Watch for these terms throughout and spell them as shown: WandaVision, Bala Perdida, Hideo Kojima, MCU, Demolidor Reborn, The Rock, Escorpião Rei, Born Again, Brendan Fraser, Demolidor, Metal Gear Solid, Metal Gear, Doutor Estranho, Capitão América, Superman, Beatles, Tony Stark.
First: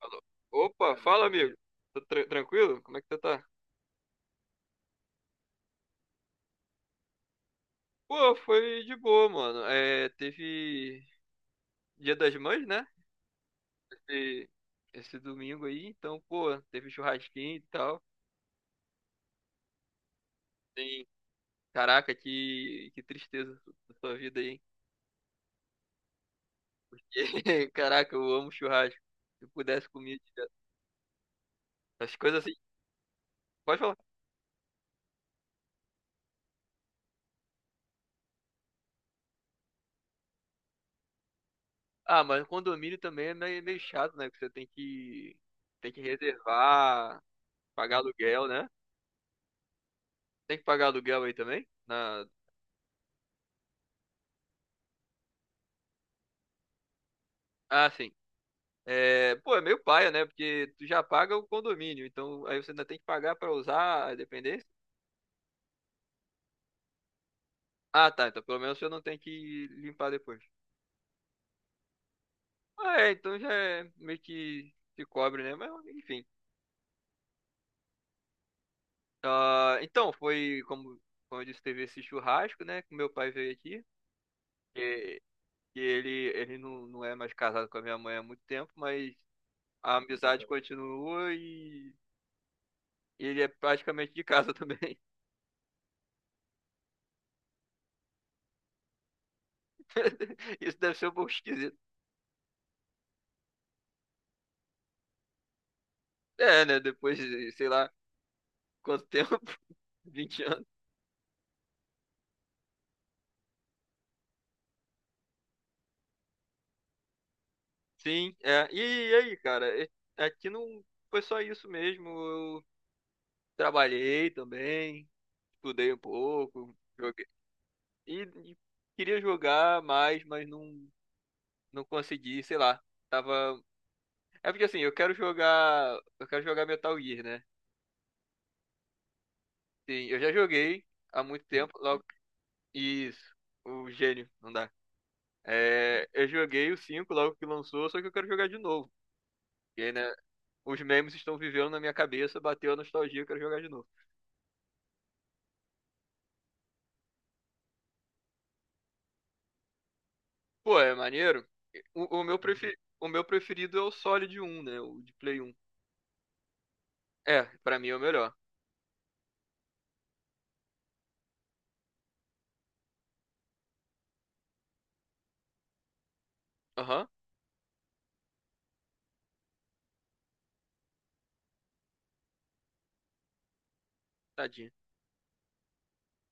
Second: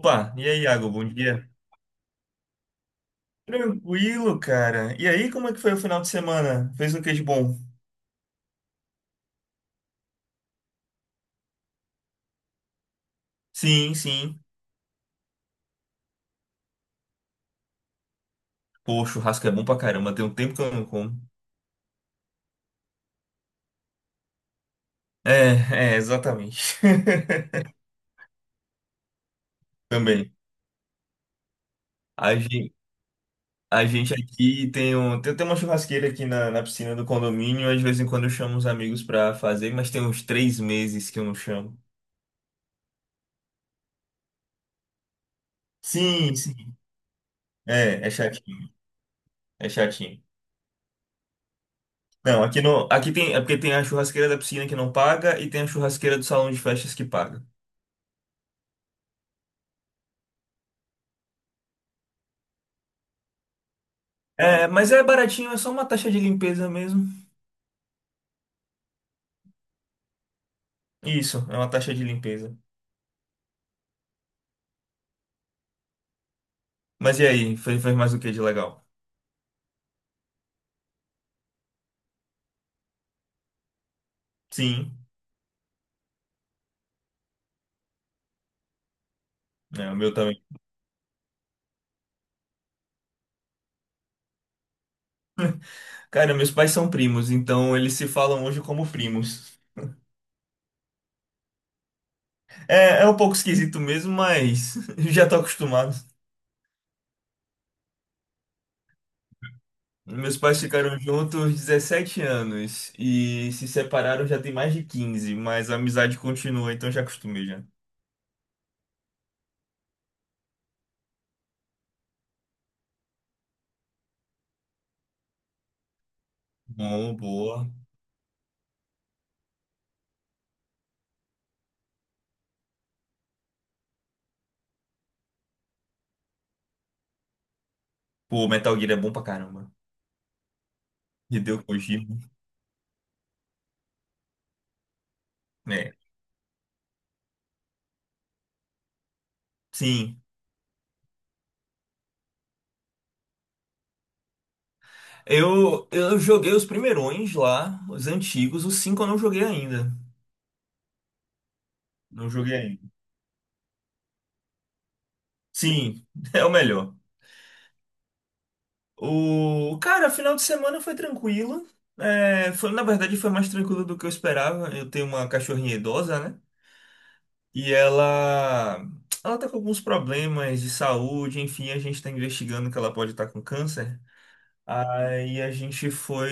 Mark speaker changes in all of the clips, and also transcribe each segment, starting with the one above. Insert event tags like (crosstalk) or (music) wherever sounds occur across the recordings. Speaker 1: Falou.
Speaker 2: e aí, Iago,
Speaker 1: Opa,
Speaker 2: bom
Speaker 1: fala,
Speaker 2: dia.
Speaker 1: amigo. Tranquilo? Como é que você tá?
Speaker 2: Tranquilo, cara. E aí, como é que foi o final de semana? Fez o que de bom?
Speaker 1: Pô, foi de boa, mano. Teve Dia das Mães, né?
Speaker 2: Sim, sim.
Speaker 1: E esse domingo aí, então, pô, teve churrasquinho e tal.
Speaker 2: Pô, churrasco é bom pra caramba, tem um tempo que eu não
Speaker 1: Tem,
Speaker 2: como.
Speaker 1: caraca, que tristeza da sua vida aí, hein?
Speaker 2: Exatamente. (laughs)
Speaker 1: (laughs) Caraca, eu amo churrasco. Se eu pudesse comer
Speaker 2: Também.
Speaker 1: direto as
Speaker 2: A
Speaker 1: coisas assim.
Speaker 2: gente,
Speaker 1: Pode
Speaker 2: a
Speaker 1: falar.
Speaker 2: gente aqui tem uma churrasqueira aqui na piscina do condomínio, às de vez em quando eu chamo os amigos pra fazer, mas tem uns 3 meses que eu não chamo.
Speaker 1: Ah, mas condomínio também é meio, meio chato, né? Que você tem que
Speaker 2: Sim, sim.
Speaker 1: reservar, pagar
Speaker 2: É,
Speaker 1: aluguel, né?
Speaker 2: chatinho, é chatinho.
Speaker 1: Tem que pagar aluguel aí também? Na...
Speaker 2: Não, aqui no, aqui tem, é porque tem a churrasqueira da piscina que não paga e tem a churrasqueira do salão de festas que paga.
Speaker 1: Ah, sim. É, pô, é meio paia, né? Porque tu já paga o condomínio, então aí você ainda tem que pagar pra usar a
Speaker 2: É,
Speaker 1: dependência.
Speaker 2: mas é baratinho, é só uma taxa de limpeza mesmo.
Speaker 1: Ah, tá. Então pelo menos você não tem que limpar depois.
Speaker 2: Isso, é uma taxa de limpeza.
Speaker 1: Ah, é, então já é meio que se cobre, né? Mas enfim.
Speaker 2: Mas e aí, fez mais o que de legal?
Speaker 1: Ah, então, foi como, como eu disse, teve esse churrasco, né? Que meu pai veio aqui.
Speaker 2: Sim,
Speaker 1: E, e ele, ele não é mais casado com a minha mãe há muito tempo, mas
Speaker 2: é,
Speaker 1: a
Speaker 2: o meu também.
Speaker 1: amizade continua e ele é praticamente de casa também.
Speaker 2: Cara, meus pais são primos, então eles se falam hoje como primos.
Speaker 1: (laughs) Isso deve ser um pouco esquisito.
Speaker 2: É, é um pouco esquisito mesmo, mas (laughs) já tô acostumado.
Speaker 1: É, né? Depois, sei lá. Quanto tempo? (laughs)
Speaker 2: Meus
Speaker 1: vinte
Speaker 2: pais
Speaker 1: anos.
Speaker 2: ficaram juntos 17 anos e se separaram já tem mais de 15, mas a amizade continua, então já acostumei já.
Speaker 1: Sim, é. E aí, cara? é- Aqui não foi só isso mesmo. Eu trabalhei também, estudei um pouco,
Speaker 2: Bom,
Speaker 1: joguei.
Speaker 2: boa.
Speaker 1: E, e queria jogar mais, mas não consegui, sei lá. Tava. É porque assim, eu quero jogar. Eu quero jogar Metal Gear, né?
Speaker 2: Pô, Metal Gear é bom pra caramba.
Speaker 1: Sim, eu já joguei há muito
Speaker 2: Hideo
Speaker 1: tempo, logo.
Speaker 2: Kojima,
Speaker 1: Isso, o gênio, não dá.
Speaker 2: né?
Speaker 1: É, eu joguei o 5 logo que lançou, só que eu quero jogar de novo. Porque, né?
Speaker 2: Sim.
Speaker 1: Os memes estão vivendo na minha cabeça, bateu a nostalgia, eu quero jogar de novo.
Speaker 2: Eu joguei os primeirões lá, os antigos, os cinco eu não joguei ainda.
Speaker 1: Pô, é maneiro.
Speaker 2: Não joguei ainda.
Speaker 1: O meu preferido é o Solid um, né? O de Play 1.
Speaker 2: Sim, (laughs) é o melhor.
Speaker 1: É, pra mim é o melhor.
Speaker 2: O cara, final de semana foi tranquilo. É, foi, na verdade, foi mais tranquilo do que eu esperava. Eu tenho uma cachorrinha idosa, né?
Speaker 1: Aham,
Speaker 2: E ela tá com alguns problemas de saúde. Enfim, a gente tá investigando que ela pode estar com câncer.
Speaker 1: tadinho.
Speaker 2: Aí a gente foi,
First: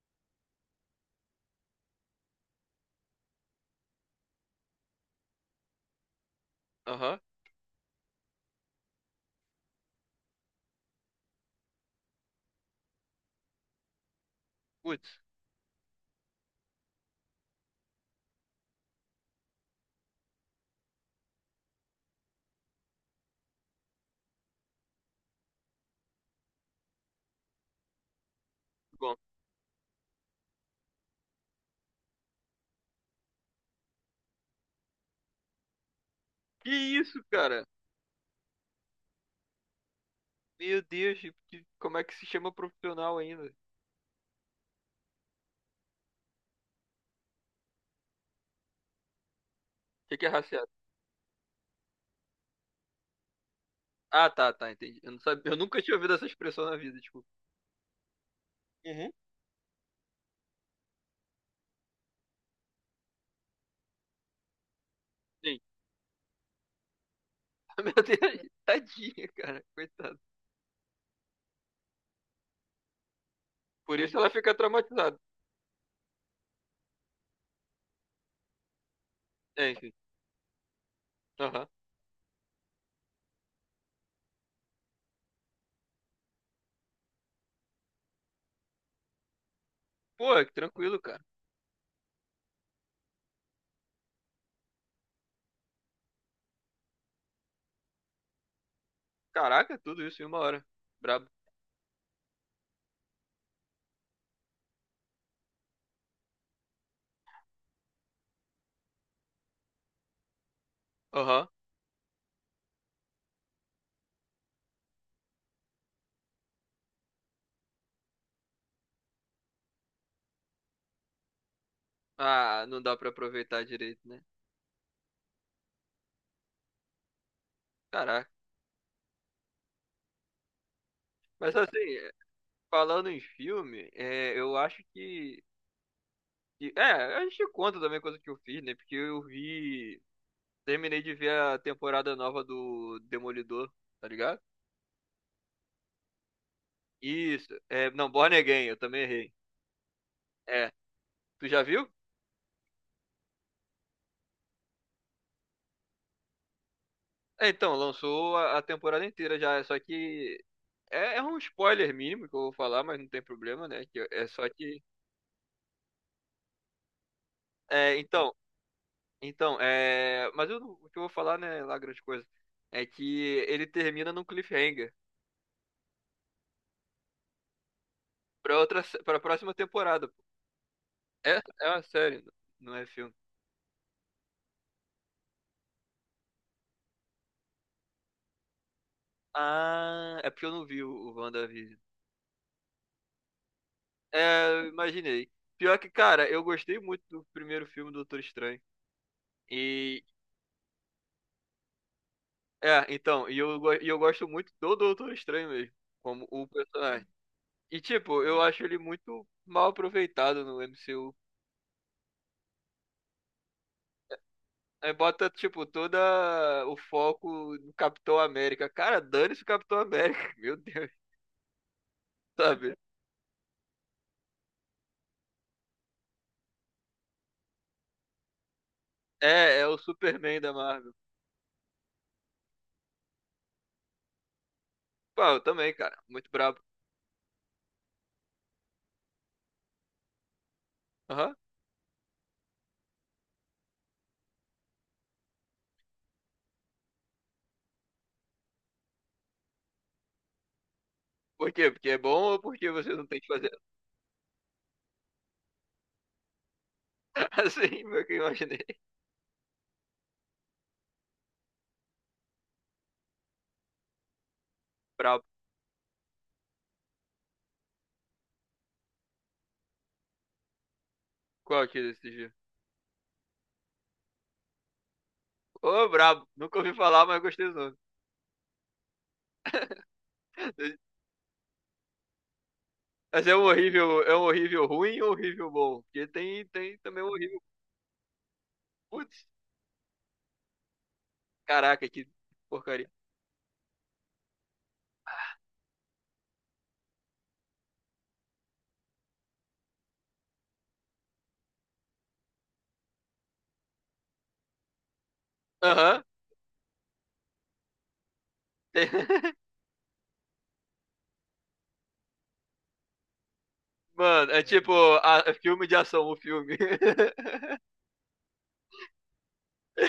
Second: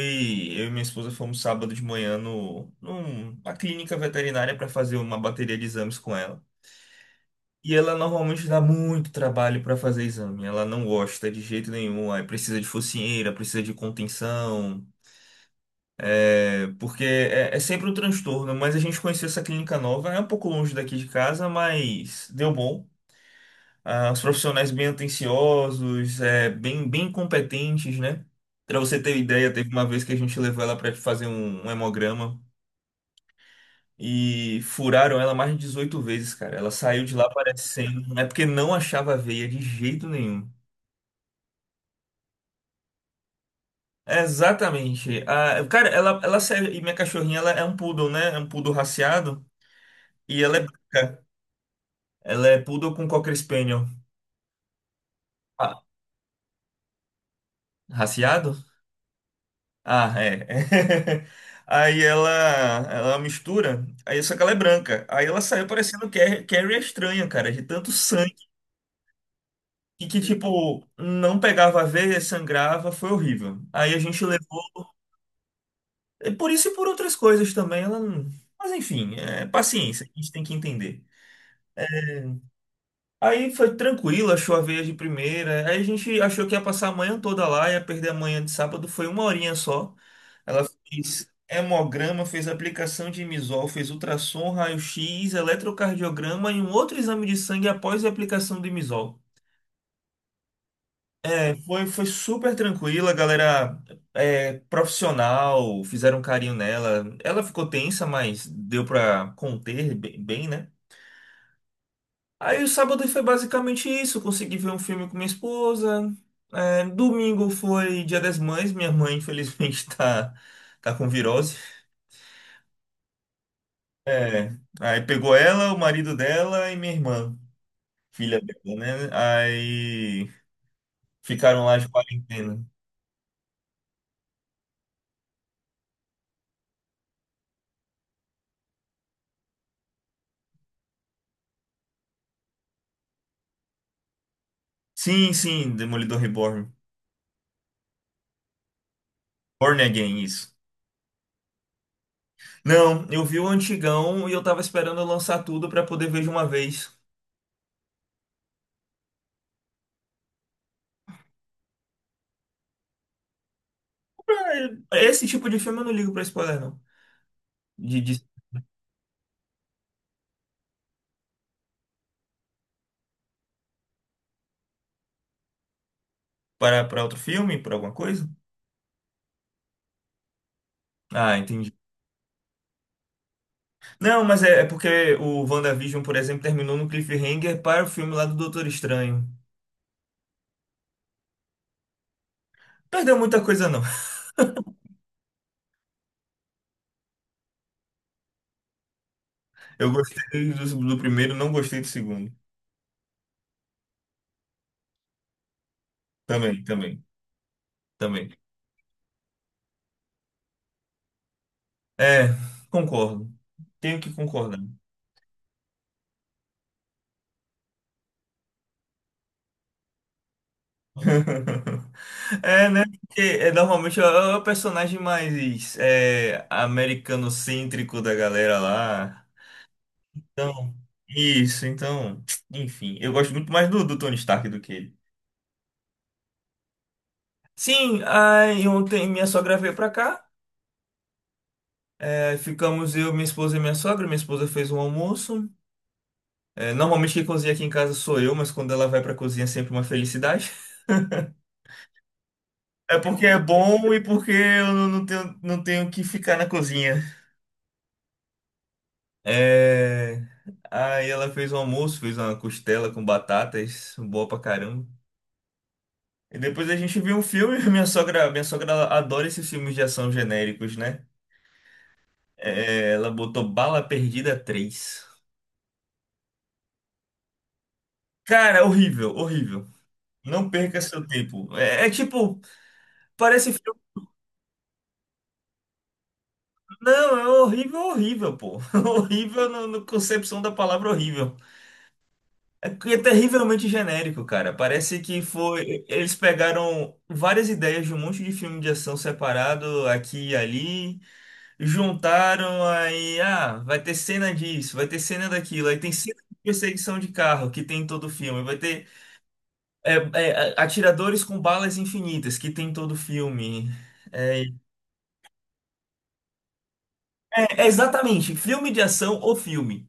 Speaker 2: eu e minha esposa fomos sábado de manhã no, numa clínica veterinária para fazer uma bateria de exames com ela.
Speaker 1: Aham.
Speaker 2: E ela normalmente dá muito trabalho para fazer exame. Ela não gosta de jeito nenhum. Aí precisa de focinheira, precisa de contenção,
Speaker 1: Putz,
Speaker 2: é, porque é sempre um transtorno. Mas a gente conheceu essa clínica nova, é um pouco longe daqui de casa, mas deu bom. Ah, os profissionais bem atenciosos, é, bem competentes, né? Para você ter
Speaker 1: bom.
Speaker 2: ideia, teve uma vez que a gente levou ela para fazer um hemograma. E furaram ela mais de 18 vezes, cara.
Speaker 1: Que
Speaker 2: Ela saiu de
Speaker 1: isso,
Speaker 2: lá
Speaker 1: cara?
Speaker 2: parecendo. É porque não achava a veia de jeito nenhum.
Speaker 1: Meu Deus, como é que se chama profissional ainda? O
Speaker 2: Exatamente. Ah, cara, ela serve. E minha cachorrinha, ela é um poodle, né? É um poodle raciado.
Speaker 1: que que é
Speaker 2: E ela é
Speaker 1: raciado?
Speaker 2: branca. Ela é poodle com Cocker Spaniel.
Speaker 1: Ah, tá, tá, entendi. Eu não sabia, eu nunca
Speaker 2: Ah,
Speaker 1: tinha ouvido essa expressão na vida, desculpa.
Speaker 2: raciado?
Speaker 1: Uhum.
Speaker 2: Ah, é. (laughs) Aí ela mistura. Aí só que ela é branca. Aí ela
Speaker 1: Sim.
Speaker 2: saiu parecendo Carrie a estranha, cara, de
Speaker 1: (laughs)
Speaker 2: tanto
Speaker 1: Meu
Speaker 2: sangue.
Speaker 1: Deus, tadinha, cara,
Speaker 2: E
Speaker 1: coitado.
Speaker 2: que, tipo, não pegava a veia, sangrava, foi horrível. Aí a
Speaker 1: Por isso
Speaker 2: gente
Speaker 1: ela fica
Speaker 2: levou.
Speaker 1: traumatizada.
Speaker 2: É por isso e por outras coisas também. Ela não. Mas enfim, é
Speaker 1: É, enfim.
Speaker 2: paciência, a gente tem que entender.
Speaker 1: Aham.
Speaker 2: Aí foi tranquilo, achou a veia de primeira. Aí a gente achou que ia passar a manhã toda lá, ia perder a manhã de sábado, foi uma horinha só.
Speaker 1: Pô, que
Speaker 2: Ela
Speaker 1: tranquilo, cara.
Speaker 2: fez hemograma, fez aplicação de imisol, fez ultrassom, raio-x, eletrocardiograma e um outro exame de sangue após a aplicação do imisol.
Speaker 1: Caraca, tudo isso em uma hora. Brabo.
Speaker 2: É, foi super tranquila, a galera é, profissional, fizeram um carinho nela. Ela ficou tensa, mas deu pra conter bem, bem, né?
Speaker 1: Aham.
Speaker 2: Aí o sábado foi basicamente isso. Consegui ver um filme com minha esposa. É, domingo foi Dia das Mães. Minha mãe, infelizmente, (laughs) tá com virose.
Speaker 1: Ah, não dá pra aproveitar direito, né?
Speaker 2: É, aí pegou ela, o marido dela e minha irmã,
Speaker 1: Caraca.
Speaker 2: filha dela, né? Aí
Speaker 1: Mas
Speaker 2: ficaram
Speaker 1: assim,
Speaker 2: lá de quarentena.
Speaker 1: falando em filme, é, eu acho que, que. É, a gente conta também coisa que eu fiz, né? Porque eu vi. Terminei de ver a temporada nova do Demolidor, tá ligado?
Speaker 2: Sim, sim, Demolidor Reborn.
Speaker 1: Isso. É, não, Born Again, eu também errei.
Speaker 2: Born Again, isso.
Speaker 1: É. Tu já viu?
Speaker 2: Não, eu vi o antigão e eu tava esperando eu lançar tudo pra poder ver de uma vez.
Speaker 1: É, então, lançou a temporada inteira já. Só que. É, é um spoiler mínimo que eu vou falar, mas não tem problema, né? Que, é só que.
Speaker 2: Pra- Esse tipo de filme eu não ligo pra spoiler, não.
Speaker 1: É,
Speaker 2: De
Speaker 1: então, Então, é... mas eu não- o que eu vou falar, né, lá grande coisa, é que ele termina num cliffhanger
Speaker 2: Para, outro filme? Para alguma coisa?
Speaker 1: pra outra, para próxima temporada. Pô.
Speaker 2: Ah,
Speaker 1: É, é
Speaker 2: entendi.
Speaker 1: uma série, não é filme.
Speaker 2: Não, mas é porque o WandaVision, por exemplo, terminou no cliffhanger para o filme lá do Doutor Estranho.
Speaker 1: Ah, é porque eu não vi o WandaVision.
Speaker 2: Perdeu muita coisa, não.
Speaker 1: É, eu imaginei. Pior que, cara, eu gostei muito do primeiro filme do Doutor Estranho.
Speaker 2: Eu
Speaker 1: E,
Speaker 2: gostei do primeiro, não gostei do segundo.
Speaker 1: é, então, e eu gosto muito do Doutor Estranho mesmo, como o
Speaker 2: Também, também,
Speaker 1: personagem. E, tipo,
Speaker 2: também.
Speaker 1: eu acho ele muito mal aproveitado no MCU.
Speaker 2: É, concordo. Tenho que concordar.
Speaker 1: Aí bota, tipo, todo o foco no Capitão América. Cara, dane-se o Capitão América, (laughs) meu Deus,
Speaker 2: (laughs) É,
Speaker 1: sabe?
Speaker 2: né? Porque é, normalmente é o personagem mais é, americanocêntrico da galera lá.
Speaker 1: É, é o Superman da
Speaker 2: Então,
Speaker 1: Marvel.
Speaker 2: isso, então, enfim. Eu gosto muito mais do Tony Stark do que ele.
Speaker 1: Pô, eu também, cara, muito brabo.
Speaker 2: Sim, aí ontem minha sogra veio pra cá.
Speaker 1: Aham.
Speaker 2: É, ficamos eu, minha esposa e minha sogra. Minha esposa fez um almoço. É, normalmente quem cozinha aqui em casa sou eu, mas quando ela vai pra cozinha é sempre uma felicidade. (laughs)
Speaker 1: Por quê? Porque é bom ou porque você
Speaker 2: É
Speaker 1: não tem
Speaker 2: porque
Speaker 1: que
Speaker 2: é
Speaker 1: fazer?
Speaker 2: bom e porque eu não tenho que ficar na cozinha.
Speaker 1: (laughs) Assim, foi o que eu imaginei.
Speaker 2: É, aí ela fez um almoço, fez uma costela com batatas, boa pra caramba.
Speaker 1: Brabo.
Speaker 2: E depois a gente viu um filme. (laughs) Minha sogra ela adora esses filmes de ação genéricos, né?
Speaker 1: Qual que é desse dia?
Speaker 2: É, ela botou Bala Perdida 3.
Speaker 1: Ô, brabo. Nunca ouvi falar, mas gostei do nome.
Speaker 2: Cara, horrível, horrível. Não perca seu tempo. É, tipo,
Speaker 1: Mas
Speaker 2: parece filme.
Speaker 1: é um horrível ruim ou horrível bom? Porque tem, tem também um
Speaker 2: Não, é
Speaker 1: horrível.
Speaker 2: horrível, horrível, pô. (laughs)
Speaker 1: Putz,
Speaker 2: Horrível no concepção da palavra horrível.
Speaker 1: caraca, que
Speaker 2: É,
Speaker 1: porcaria.
Speaker 2: que é terrivelmente genérico, cara. Parece que foi. Eles pegaram várias ideias de um monte de filme de ação separado aqui e ali, juntaram aí, ah, vai ter cena disso, vai ter cena daquilo, aí tem
Speaker 1: Aham.
Speaker 2: cena de perseguição de carro que tem em todo filme, vai ter.
Speaker 1: Tem. (laughs)
Speaker 2: Atiradores com balas infinitas, que tem em todo filme.
Speaker 1: Mano, é
Speaker 2: É,
Speaker 1: tipo é filme de ação, o filme.
Speaker 2: exatamente, filme de ação ou filme.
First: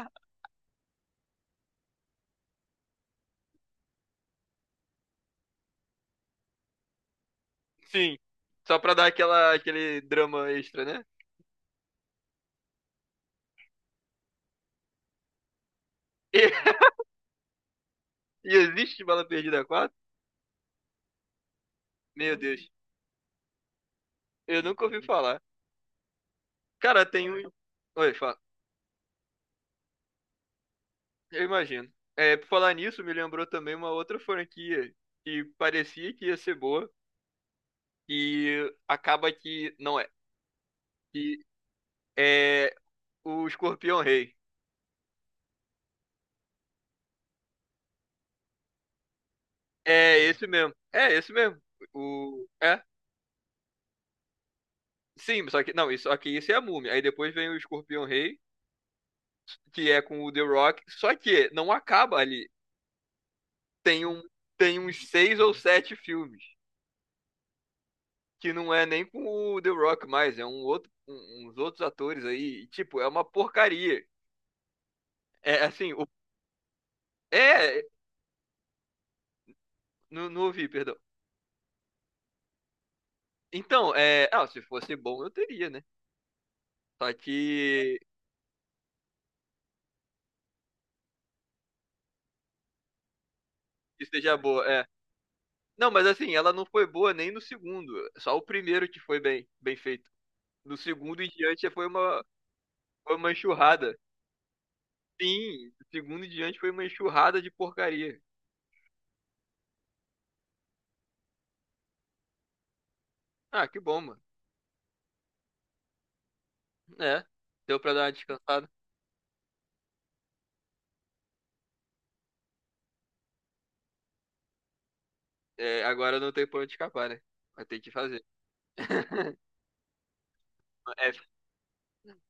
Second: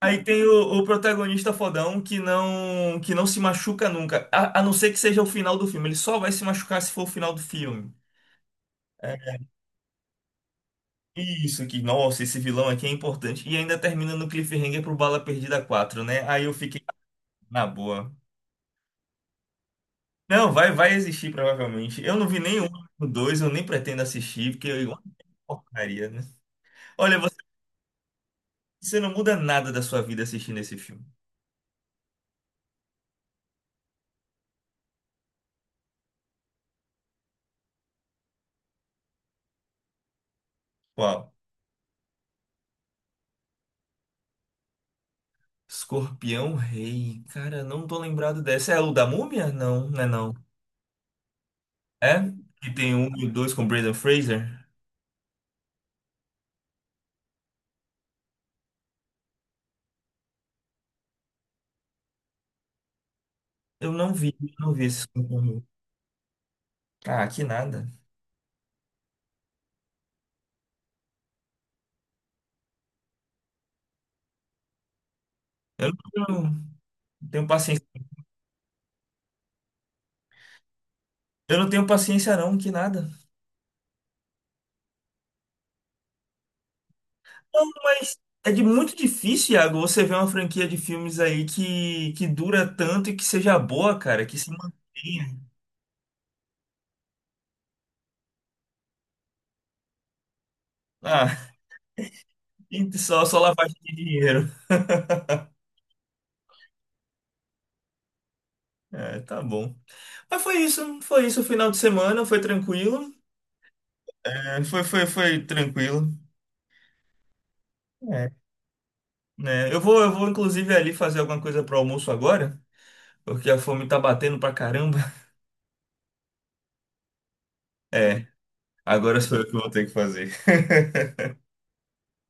Speaker 2: Aí tem o protagonista fodão que não se machuca nunca, a não ser que seja o final do filme. Ele só vai se machucar se for o final do filme.
Speaker 1: Sim, só pra dar
Speaker 2: É,
Speaker 1: aquela, aquele drama extra, né?
Speaker 2: isso que, nossa, esse vilão aqui é importante. E ainda termina no cliffhanger pro Bala Perdida 4, né? Aí eu fiquei
Speaker 1: (laughs)
Speaker 2: na boa.
Speaker 1: E, e existe Bala Perdida 4?
Speaker 2: Não, vai existir provavelmente. Eu não
Speaker 1: Meu
Speaker 2: vi nenhum,
Speaker 1: Deus,
Speaker 2: dois, eu nem pretendo assistir,
Speaker 1: eu
Speaker 2: porque
Speaker 1: nunca
Speaker 2: eu
Speaker 1: ouvi falar.
Speaker 2: porcaria, né?
Speaker 1: Cara,
Speaker 2: Olha,
Speaker 1: tem um. Oi, fala.
Speaker 2: você não muda nada da sua vida assistindo esse filme.
Speaker 1: Eu imagino. É, por falar nisso, me lembrou também uma outra franquia que parecia que ia ser boa e acaba que não é.
Speaker 2: Qual?
Speaker 1: Que é o Escorpião Rei.
Speaker 2: Escorpião Rei. Cara, não tô lembrado dessa. É o da Múmia? Não, não é
Speaker 1: É
Speaker 2: não.
Speaker 1: esse mesmo. É esse mesmo.
Speaker 2: É?
Speaker 1: O...
Speaker 2: Que
Speaker 1: É.
Speaker 2: tem um e o dois com Brendan Fraser?
Speaker 1: Sim, só que. Não, isso, só que isso é a múmia. Aí depois vem o Escorpião Rei, que é com o The Rock. Só que não acaba ali.
Speaker 2: Eu
Speaker 1: Tem,
Speaker 2: não
Speaker 1: um,
Speaker 2: vi, eu não
Speaker 1: tem
Speaker 2: vi esse
Speaker 1: uns seis
Speaker 2: Escorpião
Speaker 1: ou
Speaker 2: Rei.
Speaker 1: sete filmes.
Speaker 2: Ah, que nada.
Speaker 1: Que não é nem com o The Rock mais, é um outro, uns outros atores aí. E, tipo, é uma porcaria. É
Speaker 2: Eu
Speaker 1: assim, o,
Speaker 2: não tenho, tenho
Speaker 1: é.
Speaker 2: paciência.
Speaker 1: Não, não ouvi, perdão.
Speaker 2: Eu não tenho paciência não, que nada.
Speaker 1: Então, é. Ah, se fosse bom, eu teria, né? Só
Speaker 2: Não,
Speaker 1: que.
Speaker 2: mas é de muito difícil, Iago, você ver uma franquia de filmes aí que dura tanto e que seja boa,
Speaker 1: Que
Speaker 2: cara,
Speaker 1: seja
Speaker 2: que se
Speaker 1: boa, é.
Speaker 2: mantenha.
Speaker 1: Não, mas assim, ela não foi boa nem no segundo. Só o primeiro que foi bem, bem feito. No segundo em
Speaker 2: Ah,
Speaker 1: diante foi uma,
Speaker 2: (laughs)
Speaker 1: foi
Speaker 2: só,
Speaker 1: uma
Speaker 2: só lavagem de
Speaker 1: enxurrada.
Speaker 2: dinheiro.
Speaker 1: Sim, do segundo em diante foi uma enxurrada de porcaria.
Speaker 2: É, tá bom. Ah, foi isso o final de semana, foi tranquilo.
Speaker 1: Ah, que bom, mano.
Speaker 2: É, foi tranquilo.
Speaker 1: É, deu pra dar uma
Speaker 2: É.
Speaker 1: descansada.
Speaker 2: Né, eu vou inclusive ali fazer alguma coisa pro almoço agora, porque a fome tá batendo pra caramba. (laughs)
Speaker 1: É, agora não tem pra onde escapar, né? Vai ter que fazer.
Speaker 2: É, agora
Speaker 1: (laughs)
Speaker 2: sou eu que vou ter que fazer.
Speaker 1: É,
Speaker 2: (laughs)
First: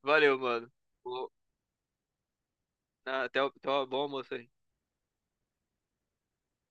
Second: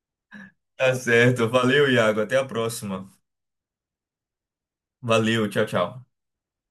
Speaker 1: valeu, mano.
Speaker 2: Tá
Speaker 1: Vou-
Speaker 2: certo, valeu, Iago, até a próxima.
Speaker 1: Até, até o bom almoço aí.
Speaker 2: Valeu, tchau, tchau.